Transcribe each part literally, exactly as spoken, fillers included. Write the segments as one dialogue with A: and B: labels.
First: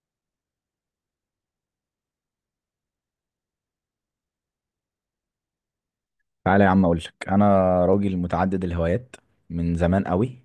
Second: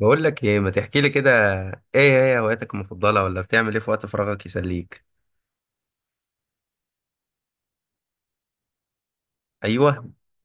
A: بقول لك ايه، ما تحكي لي كده؟ ايه هي هواياتك المفضله، ولا بتعمل ايه في وقت فراغك يسليك؟
B: تعالى يا عم، اقول لك انا راجل متعدد الهوايات من زمان
A: ايوه،
B: قوي.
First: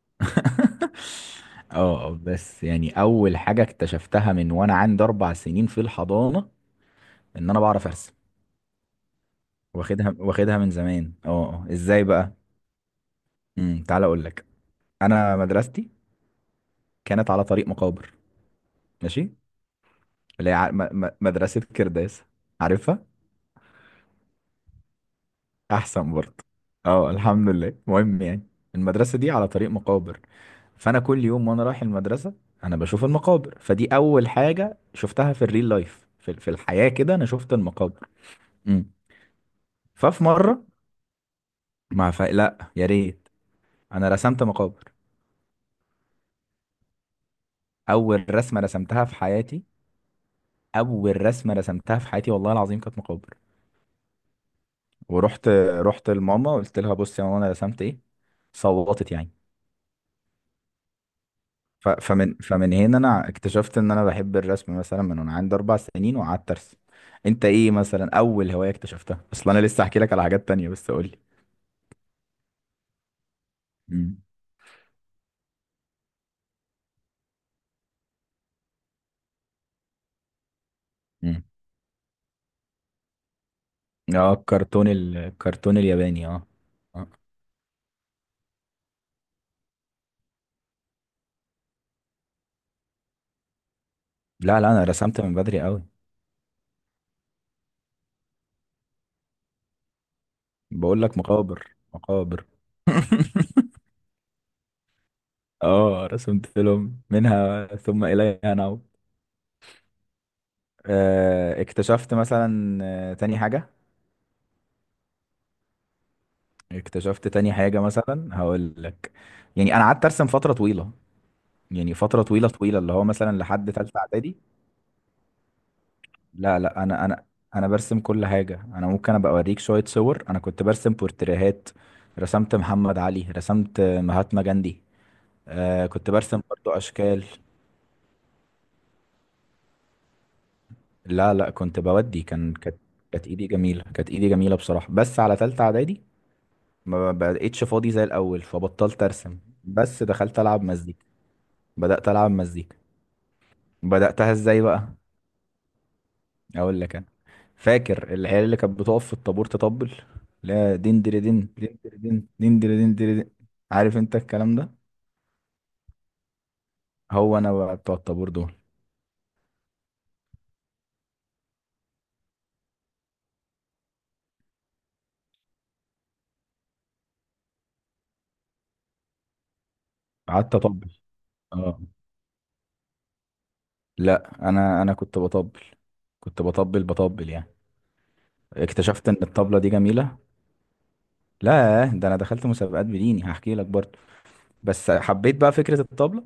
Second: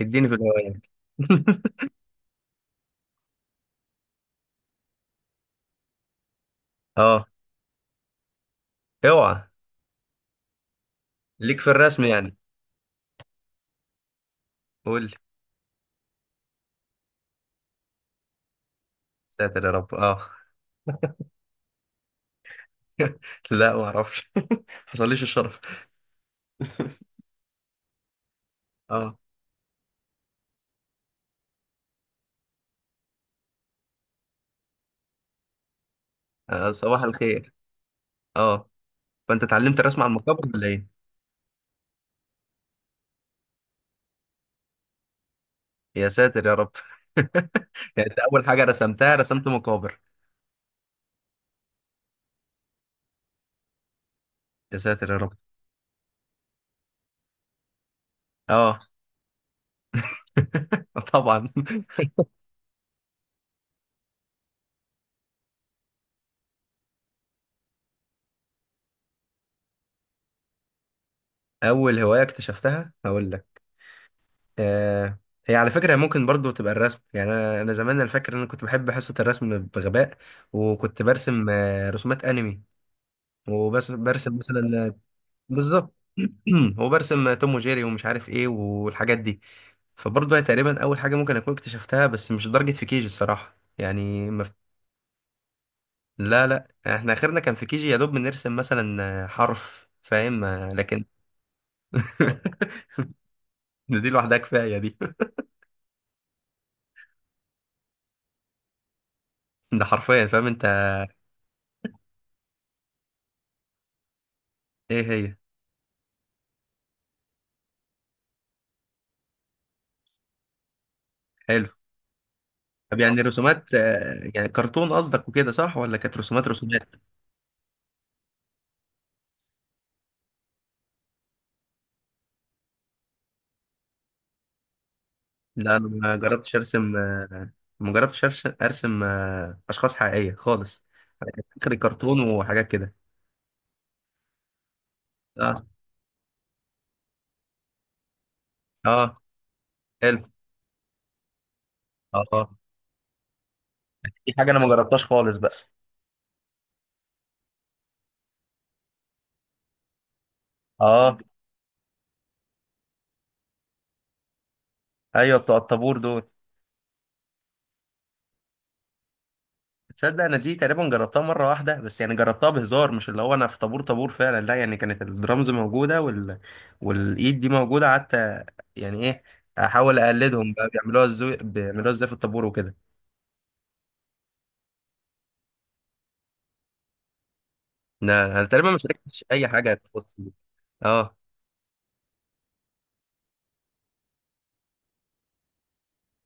A: اديني في الهوايات.
B: اه، بس يعني اول حاجه اكتشفتها من وانا عندي اربع سنين في الحضانه،
A: اه.
B: ان انا بعرف ارسم.
A: اوعى.
B: واخدها واخدها من زمان. اه
A: ليك
B: آه.
A: في الرسم
B: ازاي بقى؟
A: يعني؟
B: امم تعالى اقول لك.
A: قول لي.
B: انا مدرستي كانت على طريق مقابر، ماشي.
A: ساتر يا رب، اه.
B: اللي هي ع- م- م- مدرسه كرداس، عارفها؟
A: لا، ما اعرفش. حصليش الشرف.
B: احسن برضه. اه، الحمد لله. المهم يعني،
A: اه،
B: المدرسه دي على طريق مقابر. فانا كل يوم وانا رايح المدرسه انا بشوف المقابر. فدي اول حاجه شفتها في الريل لايف، في, في
A: آه،
B: الحياه
A: صباح
B: كده انا
A: الخير.
B: شفت المقابر.
A: اه.
B: امم
A: فانت اتعلمت الرسم على
B: ففي
A: المقابر
B: مره
A: ولا ايه؟
B: ما ف... لا يا ريت، انا رسمت مقابر.
A: يا ساتر يا رب. يعني انت
B: اول
A: اول
B: رسمه
A: حاجه
B: رسمتها في
A: رسمتها رسمت
B: حياتي،
A: مقابر؟
B: اول رسمه رسمتها في حياتي والله العظيم كانت مقابر.
A: يا ساتر يا رب.
B: ورحت رحت لماما، قلت لها: بصي يا ماما، انا رسمت ايه.
A: اه.
B: صوتت يعني.
A: طبعا.
B: ف- فمن فمن هنا انا اكتشفت ان انا بحب الرسم، مثلا من وانا عندي اربع سنين وقعدت ارسم. انت ايه مثلا اول هواية اكتشفتها اصلا؟ انا لسه هحكي لك على حاجات تانية، بس قول لي.
A: اول هوايه اكتشفتها هقول لك.
B: مم.
A: آه. هي على فكرة ممكن برضو تبقى الرسم، يعني أنا أنا زمان، أنا فاكر إن أنا كنت بحب حصة الرسم بغباء. وكنت
B: مم.
A: برسم آه، رسومات أنمي. وبس
B: اه،
A: برسم مثلا
B: الكرتون
A: آه،
B: ال- الكرتون
A: بالظبط.
B: الياباني، اه. آه.
A: وبرسم آه، توم وجيري ومش عارف إيه والحاجات دي. فبرضو هي تقريبا أول حاجة ممكن أكون اكتشفتها، بس مش لدرجة في كيجي الصراحة، يعني مف...
B: لا لا، انا رسمت من بدري قوي.
A: لا لا، إحنا آخرنا كان في كيجي، يا دوب بنرسم مثلا آه، حرف، فاهم؟ آه،
B: بقول
A: لكن.
B: لك: مقابر، مقابر.
A: ده، دي لوحدها كفاية دي.
B: اه، رسمت لهم. منها ثم اليها نعود.
A: ده حرفيا، فاهم أنت؟
B: آه، اكتشفت مثلا آه، تاني حاجة.
A: إيه هي؟
B: اكتشفت تاني حاجة مثلا، هقول لك. يعني انا قعدت ارسم فترة طويلة.
A: حلو.
B: يعني فترة طويلة طويلة، اللي
A: طب
B: هو
A: يعني
B: مثلا لحد
A: رسومات
B: تالتة
A: آه،
B: إعدادي.
A: يعني كرتون قصدك وكده صح، ولا كانت رسومات
B: لا لا،
A: رسومات؟
B: أنا أنا أنا برسم كل حاجة. أنا ممكن أبقى أوريك شوية صور. أنا كنت برسم بورتريهات. رسمت محمد علي، رسمت مهاتما جاندي.
A: لا،
B: آه،
A: انا
B: كنت
A: ما
B: برسم
A: جربتش
B: برضو
A: ارسم
B: أشكال.
A: آه، ما جربتش أرش- ارسم آه، اشخاص حقيقيه خالص.
B: لا لا،
A: اخر
B: كنت بودي
A: كرتون
B: كان
A: وحاجات
B: كانت
A: كده.
B: كانت إيدي جميلة، كانت إيدي جميلة بصراحة. بس على تالتة
A: اه.
B: إعدادي ما بقتش فاضي زي الأول، فبطلت
A: اه.
B: أرسم بس
A: حلو.
B: دخلت ألعب مزيكا. بدأت
A: اه،
B: ألعب
A: آه.
B: مزيكا.
A: دي
B: بدأتها
A: حاجه انا
B: إزاي
A: ما
B: بقى؟
A: جربتهاش خالص بقى.
B: اقول لك انا. فاكر العيال اللي كانت بتقف في الطابور تطبل؟ لا، دين
A: اه.
B: دين دين دين، دين دين دين دين. عارف انت الكلام ده؟
A: ايوه، بتوع الطابور دول.
B: هو انا بقى بتوع الطابور دول.
A: تصدق، انا دي تقريبا جربتها مره واحده، بس يعني جربتها بهزار، مش اللي هو انا في طابور طابور فعلا، لا يعني كانت الدرامز موجوده وال... والايد دي موجوده، قعدت. يعني ايه؟ احاول اقلدهم
B: قعدت
A: بقى،
B: اطبل،
A: بيعملوها ازاي،
B: اه.
A: بيعملوها ازاي في الطابور وكده.
B: لا، انا انا كنت بطبل. كنت بطبل بطبل يعني.
A: انا أنا تقريبا ما
B: اكتشفت ان
A: شاركتش اي
B: الطبلة دي
A: حاجه تخص
B: جميلة.
A: دي. اه.
B: لا ده انا دخلت مسابقات، بديني هحكي لك برضه. بس حبيت بقى فكرة الطبلة.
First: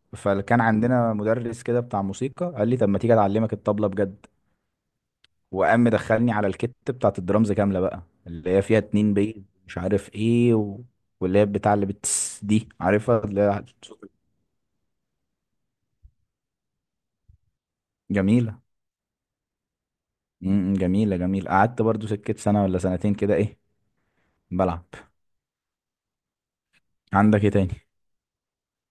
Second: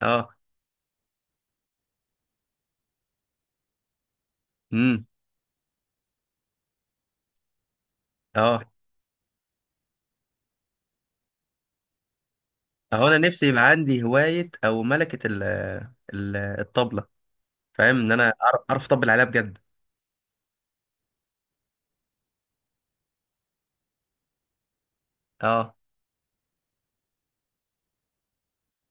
A: اه.
B: فكان عندنا مدرس كده بتاع موسيقى قال لي: طب ما تيجي اتعلمك الطبلة بجد.
A: امم.
B: وقام مدخلني على الكت بتاعت الدرامز كاملة بقى، اللي
A: اه.
B: هي فيها اتنين بيز، مش عارف ايه و... واللي هي بتاع اللي بتس دي،
A: اهو، انا
B: عارفها اللي
A: نفسي
B: هي...
A: يبقى عندي هوايه او ملكه ال... ال- الطبله. فاهم ان انا أعرف
B: جميلة.
A: أعرف اطبل عليها بجد.
B: امم جميلة جميلة، قعدت برضو سكة سنة ولا سنتين كده ايه، بلعب.
A: اه.
B: عندك ايه تاني؟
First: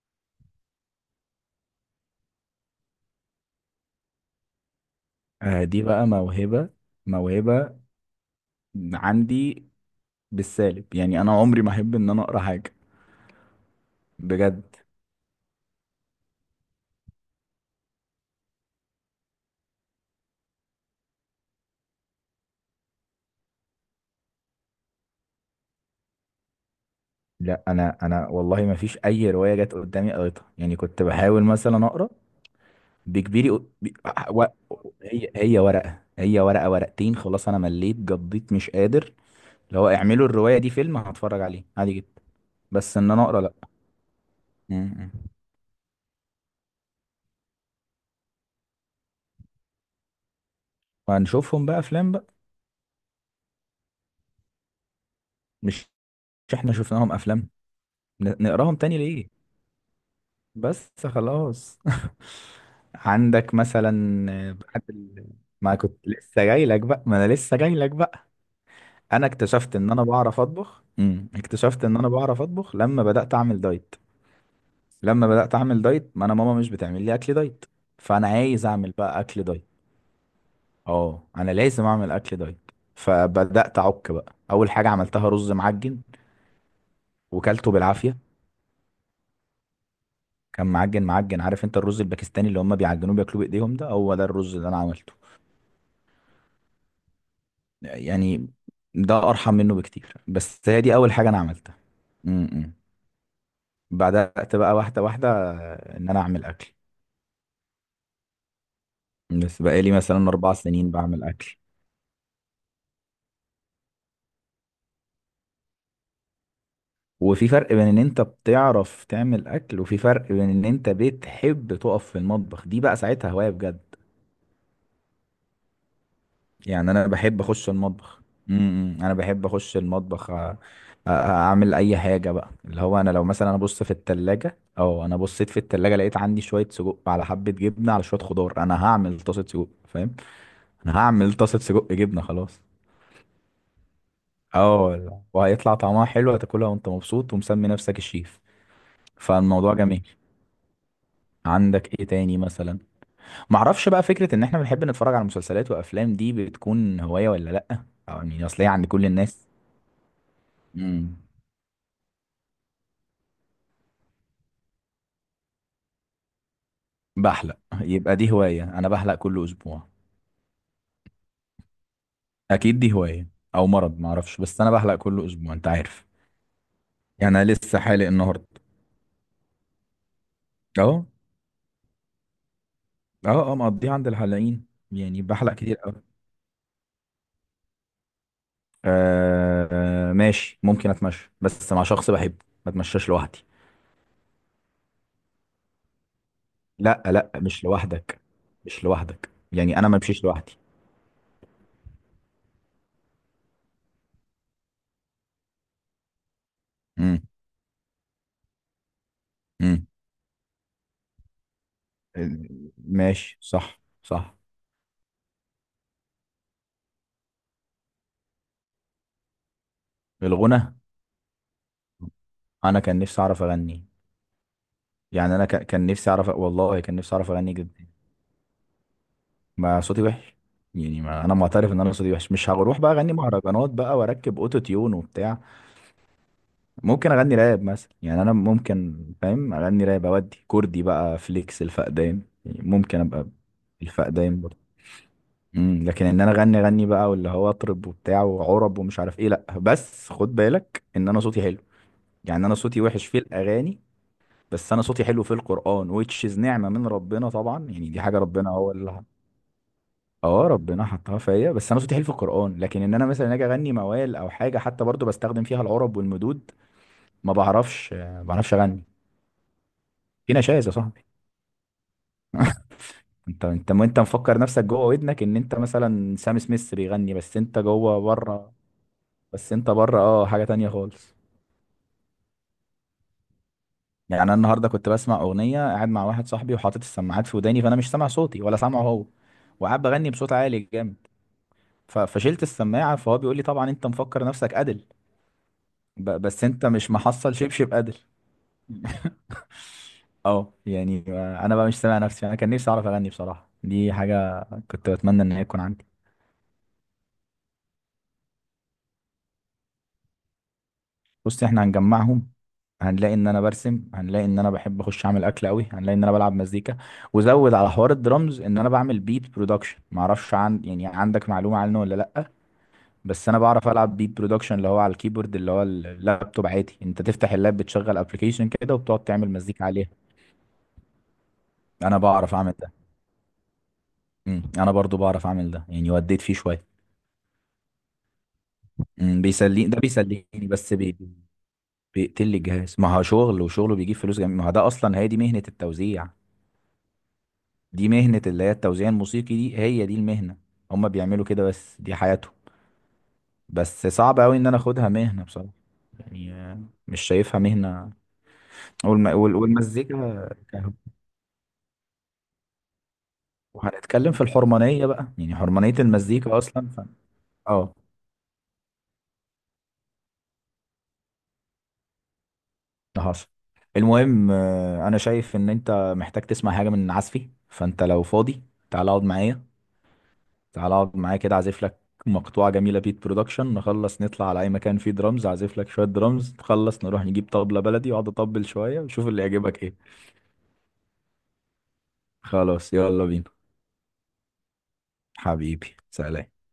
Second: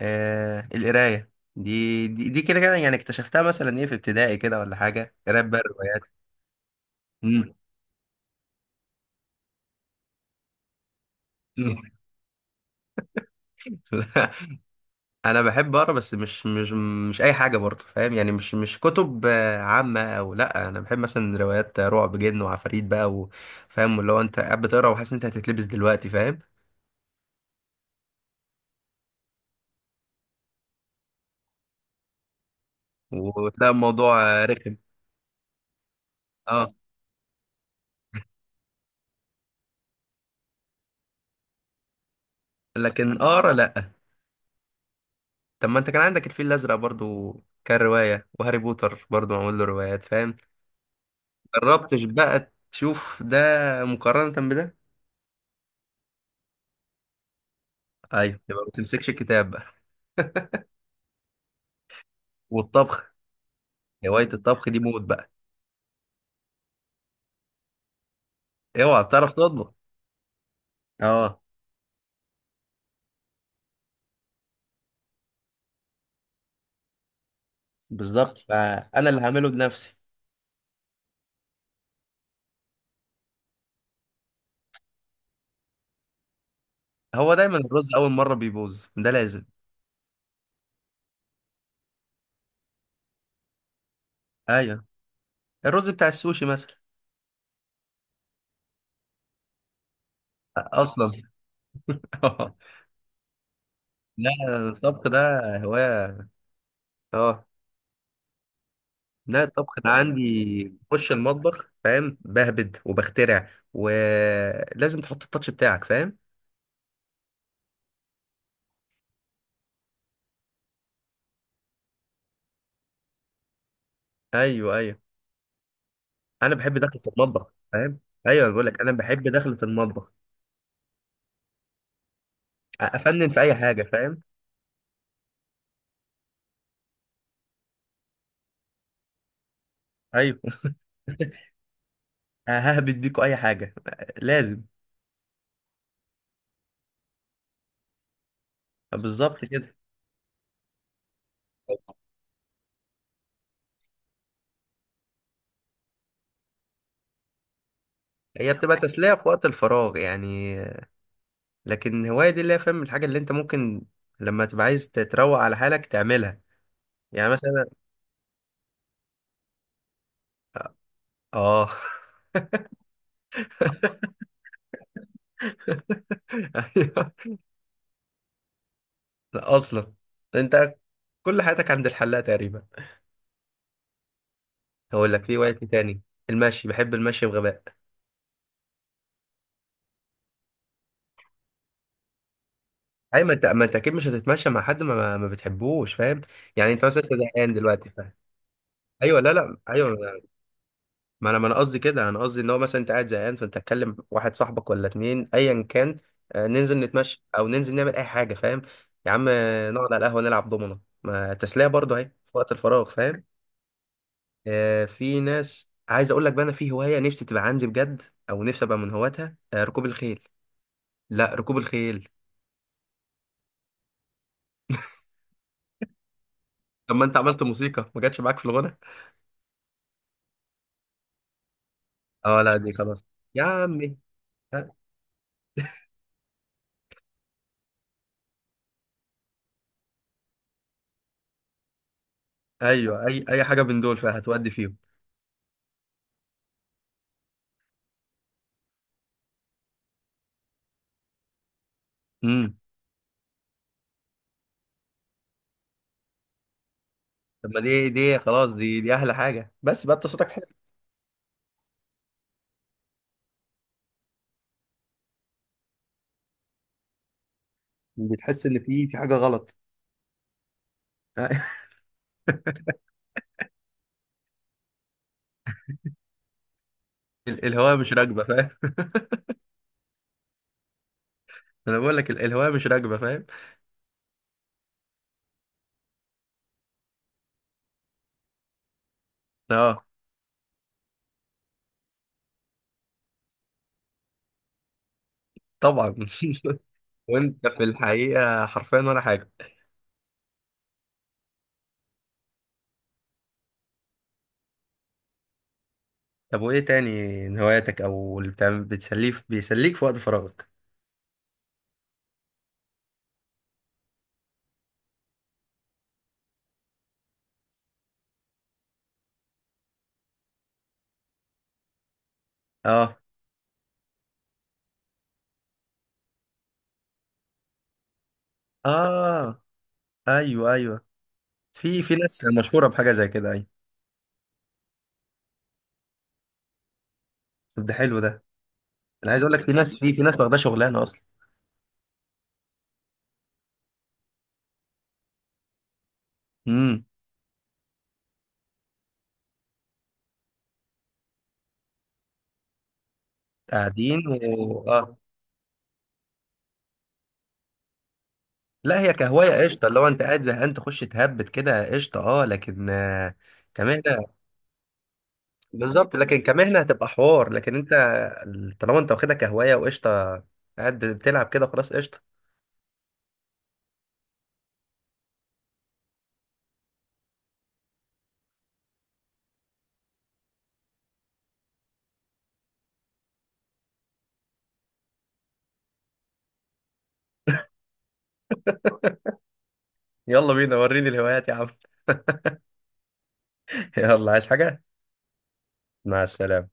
A: آه، القراية دي دي, دي كده كده، يعني اكتشفتها مثلا ايه، في ابتدائي كده ولا حاجة، قراية بقى
B: آه دي
A: الروايات.
B: بقى موهبة.
A: مم.
B: موهبة عندي بالسالب، يعني انا عمري ما احب ان انا اقرا حاجة. بجد.
A: انا بحب اقرا، بس مش مش. مش اي حاجة برضه، فاهم يعني؟ مش مش كتب آه، عامة، او لا، انا بحب مثلا روايات رعب، جن وعفاريت بقى، وفاهم اللي هو انت قاعد بتقرا وحاسس ان انت هتتلبس دلوقتي، فاهم؟
B: لا، انا انا والله ما فيش اي رواية جت قدامي قريتها، يعني كنت بحاول مثلا اقرا بكبيري و...
A: وتلاقي الموضوع
B: و...
A: آه، رخم.
B: هي هي ورقة، هي ورقة
A: اه.
B: ورقتين، خلاص انا مليت قضيت مش قادر. اللي هو اعملوا الرواية دي فيلم، هتفرج عليه عادي جدا. بس ان
A: لكن
B: انا اقرا،
A: اقرا،
B: لا.
A: لا.
B: م-م.
A: طب ما انت كان عندك الفيل الازرق برضه. كان رواية، وهاري بوتر برضه معمول له روايات، فاهم؟
B: وهنشوفهم بقى
A: جربتش
B: افلام بقى.
A: بقى تشوف ده؟ مقارنة بده.
B: مش مش احنا شفناهم افلام؟
A: ايوه،
B: ن-
A: يبقى ما
B: نقراهم تاني
A: تمسكش
B: ليه؟
A: الكتاب بقى.
B: بس خلاص.
A: والطبخ.
B: عندك مثلا؟
A: هواية الطبخ دي
B: بعد
A: موت
B: ال...
A: بقى.
B: ما كنت لسه جاي لك بقى ما انا لسه جاي لك بقى.
A: اوعى،
B: انا
A: بتعرف تطبخ؟
B: اكتشفت ان انا بعرف اطبخ. م.
A: اه.
B: اكتشفت ان انا بعرف اطبخ لما بدأت اعمل دايت. لما بدأت أعمل دايت، ما أنا ماما مش بتعمل لي أكل دايت، فأنا
A: بالظبط،
B: عايز أعمل
A: فانا
B: بقى
A: اللي
B: أكل
A: هعمله
B: دايت.
A: بنفسي.
B: أه، أنا لازم أعمل أكل دايت، فبدأت أعك بقى. أول حاجة عملتها رز معجن،
A: هو دايما
B: وكلته
A: الرز اول
B: بالعافية.
A: مرة بيبوظ ده، لازم.
B: كان معجن معجن. عارف أنت الرز الباكستاني اللي هم بيعجنوه بياكلوه بإيديهم؟ ده هو ده الرز اللي أنا
A: ايوه.
B: عملته.
A: الرز بتاع السوشي مثلا.
B: يعني ده أرحم منه بكتير، بس هي دي
A: اصلا.
B: أول حاجة أنا عملتها. امم إمم.
A: لا.
B: بدأت بقى واحدة
A: الطبخ ده
B: واحدة، إن
A: هواية.
B: أنا أعمل أكل.
A: اه. لا،
B: بس
A: الطبخ
B: بقالي
A: انا
B: مثلا أربع
A: عندي
B: سنين
A: بخش
B: بعمل أكل.
A: المطبخ، فاهم؟ بهبد وبخترع، ولازم تحط التاتش بتاعك، فاهم؟
B: وفي فرق بين ان انت بتعرف تعمل اكل، وفي فرق بين ان انت بتحب تقف في المطبخ، دي بقى ساعتها هواية بجد.
A: ايوه، ايوه. انا بحب
B: يعني
A: دخل
B: انا
A: في
B: بحب
A: المطبخ،
B: اخش
A: فاهم؟
B: المطبخ.
A: ايوه، أنا
B: امم
A: بقول لك انا
B: إمم. انا
A: بحب
B: بحب
A: دخل في
B: اخش
A: المطبخ.
B: المطبخ، أ- أ- اعمل اي حاجة بقى. اللي هو انا لو
A: افنن في
B: مثلا
A: اي
B: انا
A: حاجه،
B: بص في
A: فاهم؟
B: التلاجة او انا بصيت في التلاجة لقيت عندي شوية سجق على حبة جبنة على شوية خضار، انا هعمل طاسة سجق، فاهم؟
A: ايوه.
B: انا هعمل طاسة سجق جبنة، خلاص.
A: ههبد، بيكوا اي حاجه. لازم.
B: اه، وهيطلع طعمها حلو، هتاكلها وانت مبسوط ومسمي نفسك الشيف.
A: بالظبط
B: فالموضوع
A: كده.
B: جميل. عندك ايه تاني مثلا؟ معرفش بقى، فكرة ان احنا بنحب نتفرج على مسلسلات وافلام، دي بتكون هواية ولا لأ؟ او يعني
A: هي
B: اصل هي
A: بتبقى
B: عند كل
A: تسليه في وقت
B: الناس.
A: الفراغ يعني.
B: امم
A: لكن هوايه دي، اللي هي فاهم الحاجه اللي انت ممكن لما تبقى عايز تتروق على حالك تعملها. يعني
B: بحلق
A: مثلا.
B: يبقى دي هواية، انا بحلق كل اسبوع.
A: اه.
B: اكيد دي هواية، او مرض معرفش، بس انا بحلق كل اسبوع، انت عارف.
A: ايوه.
B: يعني انا لسه حالق النهاردة.
A: لا، اصلا انت
B: اهو.
A: كل حياتك عند الحلاق تقريبا.
B: اه، اه، مقضيه عند الحلاقين.
A: هقول
B: يعني
A: لك في
B: بحلق
A: هوايه إيه
B: كتير
A: تاني.
B: قوي.
A: المشي، بحب المشي بغباء.
B: آه، آه، ماشي ممكن اتمشى بس مع شخص بحبه. ما اتمشاش
A: ايوه، ما
B: لوحدي.
A: انت ما انت اكيد مش هتتمشى مع حد ما ما ما بتحبوش، فاهم؟ يعني انت مثلا،
B: لا
A: انت
B: لا،
A: زهقان
B: مش
A: دلوقتي، فاهم؟
B: لوحدك. مش
A: ايوه،
B: لوحدك،
A: لا لا،
B: يعني انا
A: ايوه.
B: ما بمشيش لوحدي.
A: ما انا ما انا قصدي كده، انا قصدي ان هو مثلا انت قاعد زهقان فانت تكلم واحد صاحبك ولا اتنين ايا كان. آه، ننزل نتمشى او ننزل نعمل اي حاجه، فاهم؟ يا عم، آه،
B: امم
A: نقعد على القهوه نلعب دومنه، ما تسليه برضه اهي في وقت الفراغ، فاهم؟
B: ماشي، صح صح.
A: آه، في ناس، عايز اقول لك بقى، انا في هوايه نفسي تبقى عندي بجد، او نفسي ابقى من هواتها آه، ركوب الخيل.
B: الغنى.
A: لا، ركوب الخيل.
B: انا كان نفسي اعرف اغني. يعني انا ك- كان نفسي اعرف، والله
A: طب
B: كان
A: ما
B: نفسي
A: انت
B: اعرف
A: عملت
B: اغني جدا.
A: موسيقى، ما جاتش معاك في الغنى؟
B: ما صوتي وحش. يعني ما انا معترف ان انا صوتي وحش،
A: اه،
B: مش
A: لا، دي
B: هروح بقى
A: خلاص.
B: اغني
A: يا
B: مهرجانات
A: عمي.
B: بقى واركب
A: أ-
B: اوتو تيون وبتاع. ممكن اغني راب مثلا، يعني انا ممكن فاهم اغني راب، اودي كردي بقى فليكس الفقدان، يعني ممكن
A: ايوه، اي
B: ابقى
A: اي حاجه من دول
B: الفقدان
A: فهتودي
B: برضه.
A: فيهم.
B: امم لكن ان انا اغني اغني بقى، واللي هو اطرب وبتاع وعرب ومش عارف ايه، لا. بس خد بالك ان انا صوتي حلو. يعني انا
A: امم.
B: صوتي وحش في الاغاني، بس انا صوتي حلو في القرآن, which is نعمة من ربنا
A: طب ما
B: طبعا،
A: دي
B: يعني دي حاجة
A: دي
B: ربنا
A: خلاص،
B: هو
A: دي دي
B: اللي...
A: احلى حاجه، بس بقى انت صوتك حلو.
B: اه، ربنا حطها فيا. بس انا صوتي حلو في القرآن، لكن ان انا مثلا اجي اغني موال او حاجة حتى برضو بستخدم فيها العرب والمدود، ما بعرفش، ما
A: بتحس
B: بعرفش
A: ان
B: اغني.
A: في في حاجه غلط؟
B: في نشاز يا صاحبي. انت انت انت مفكر نفسك جوه ودنك ان انت مثلا سام سميث بيغني، بس
A: ال-
B: انت
A: الهواء مش
B: جوه
A: راكبه، فاهم؟
B: بره. بس انت بره، اه حاجة تانية خالص.
A: انا بقول لك ال- الهواء مش راكبه، فاهم؟
B: يعني انا النهارده كنت بسمع اغنية قاعد مع واحد صاحبي، وحاطط السماعات في وداني، فانا مش سامع صوتي ولا سامعه هو، وقاعد
A: اه،
B: بغني بصوت عالي جامد. ف- فشلت السماعه، فهو بيقول لي: طبعا انت مفكر نفسك ادل،
A: طبعا.
B: ب- بس انت مش محصل
A: وانت في
B: شبشب ادل.
A: الحقيقه حرفيا ولا حاجه.
B: اه يعني، انا بقى مش سامع نفسي. انا كان نفسي اعرف اغني بصراحه، دي حاجه كنت بتمنى ان هي تكون عندي.
A: طب وايه تاني؟ من هواياتك او اللي بتعمل بتسليه، في- بيسليك في وقت فراغك؟
B: بص، احنا هنجمعهم. هنلاقي ان انا برسم، هنلاقي ان انا بحب اخش اعمل اكل قوي، هنلاقي ان انا بلعب مزيكا. وزود على حوار الدرامز، ان انا بعمل بيت برودكشن، معرفش عن، يعني عندك معلومه عنه ولا لا؟
A: اه.
B: بس انا بعرف العب بيت برودكشن، اللي هو على الكيبورد، اللي هو اللابتوب عادي، انت تفتح اللاب بتشغل ابلكيشن كده وبتقعد تعمل
A: اه.
B: مزيكا عليها.
A: ايوه، ايوه. في في
B: انا
A: ناس
B: بعرف اعمل
A: مشهوره
B: ده.
A: بحاجه زي كده، ايوه.
B: امم انا برضو بعرف اعمل ده، يعني وديت فيه شويه.
A: طب ده حلو ده. انا
B: امم
A: عايز اقول لك في
B: بيسليني
A: ناس،
B: ده،
A: في في ناس
B: بيسليني
A: واخده
B: بس
A: شغلانه
B: بي...
A: اصلا.
B: بي- بيقتل لي الجهاز. ما هو شغل، وشغله بيجيب فلوس جميل. ما هو ده اصلا هي دي مهنه التوزيع.
A: امم.
B: دي مهنه، اللي هي التوزيع الموسيقي، دي هي دي المهنه. هما بيعملوا كده، بس دي حياتهم. بس
A: قاعدين
B: صعب قوي ان انا
A: و...
B: اخدها
A: اه.
B: مهنه بصراحه. يعني آه، مش شايفها مهنه.
A: لا، هي
B: والم... وال...
A: كهوايه قشطه، اللي هو انت قاعد
B: والمزيكا
A: زهقان
B: كهو-
A: تخش تهبد كده قشطه، اه لكن آه، كمهنه.
B: وهنتكلم في الحرمانيه بقى، يعني حرمانيه
A: بالظبط، لكن
B: المزيكا
A: كمهنه
B: اصلا ف...
A: هتبقى حوار، لكن انت
B: اه،
A: طالما انت واخدها كهوايه وقشطه، قاعد بتلعب كده خلاص قشطه.
B: حصل. المهم آه، انا شايف ان انت محتاج تسمع حاجه من عزفي، فانت لو فاضي تعال اقعد معايا. تعال اقعد معايا كده اعزف لك مقطوعه جميله بيت برودكشن، نخلص نطلع على اي مكان فيه درامز اعزف لك شويه درامز، نخلص نروح نجيب طبله بلدي واقعد اطبل شويه وشوف اللي يعجبك ايه.
A: يلا بينا، وريني الهوايات يا عم.
B: خلاص يلا بينا.
A: يلا، عايز حاجه؟
B: حبيبي،
A: مع
B: سلام.
A: السلامه.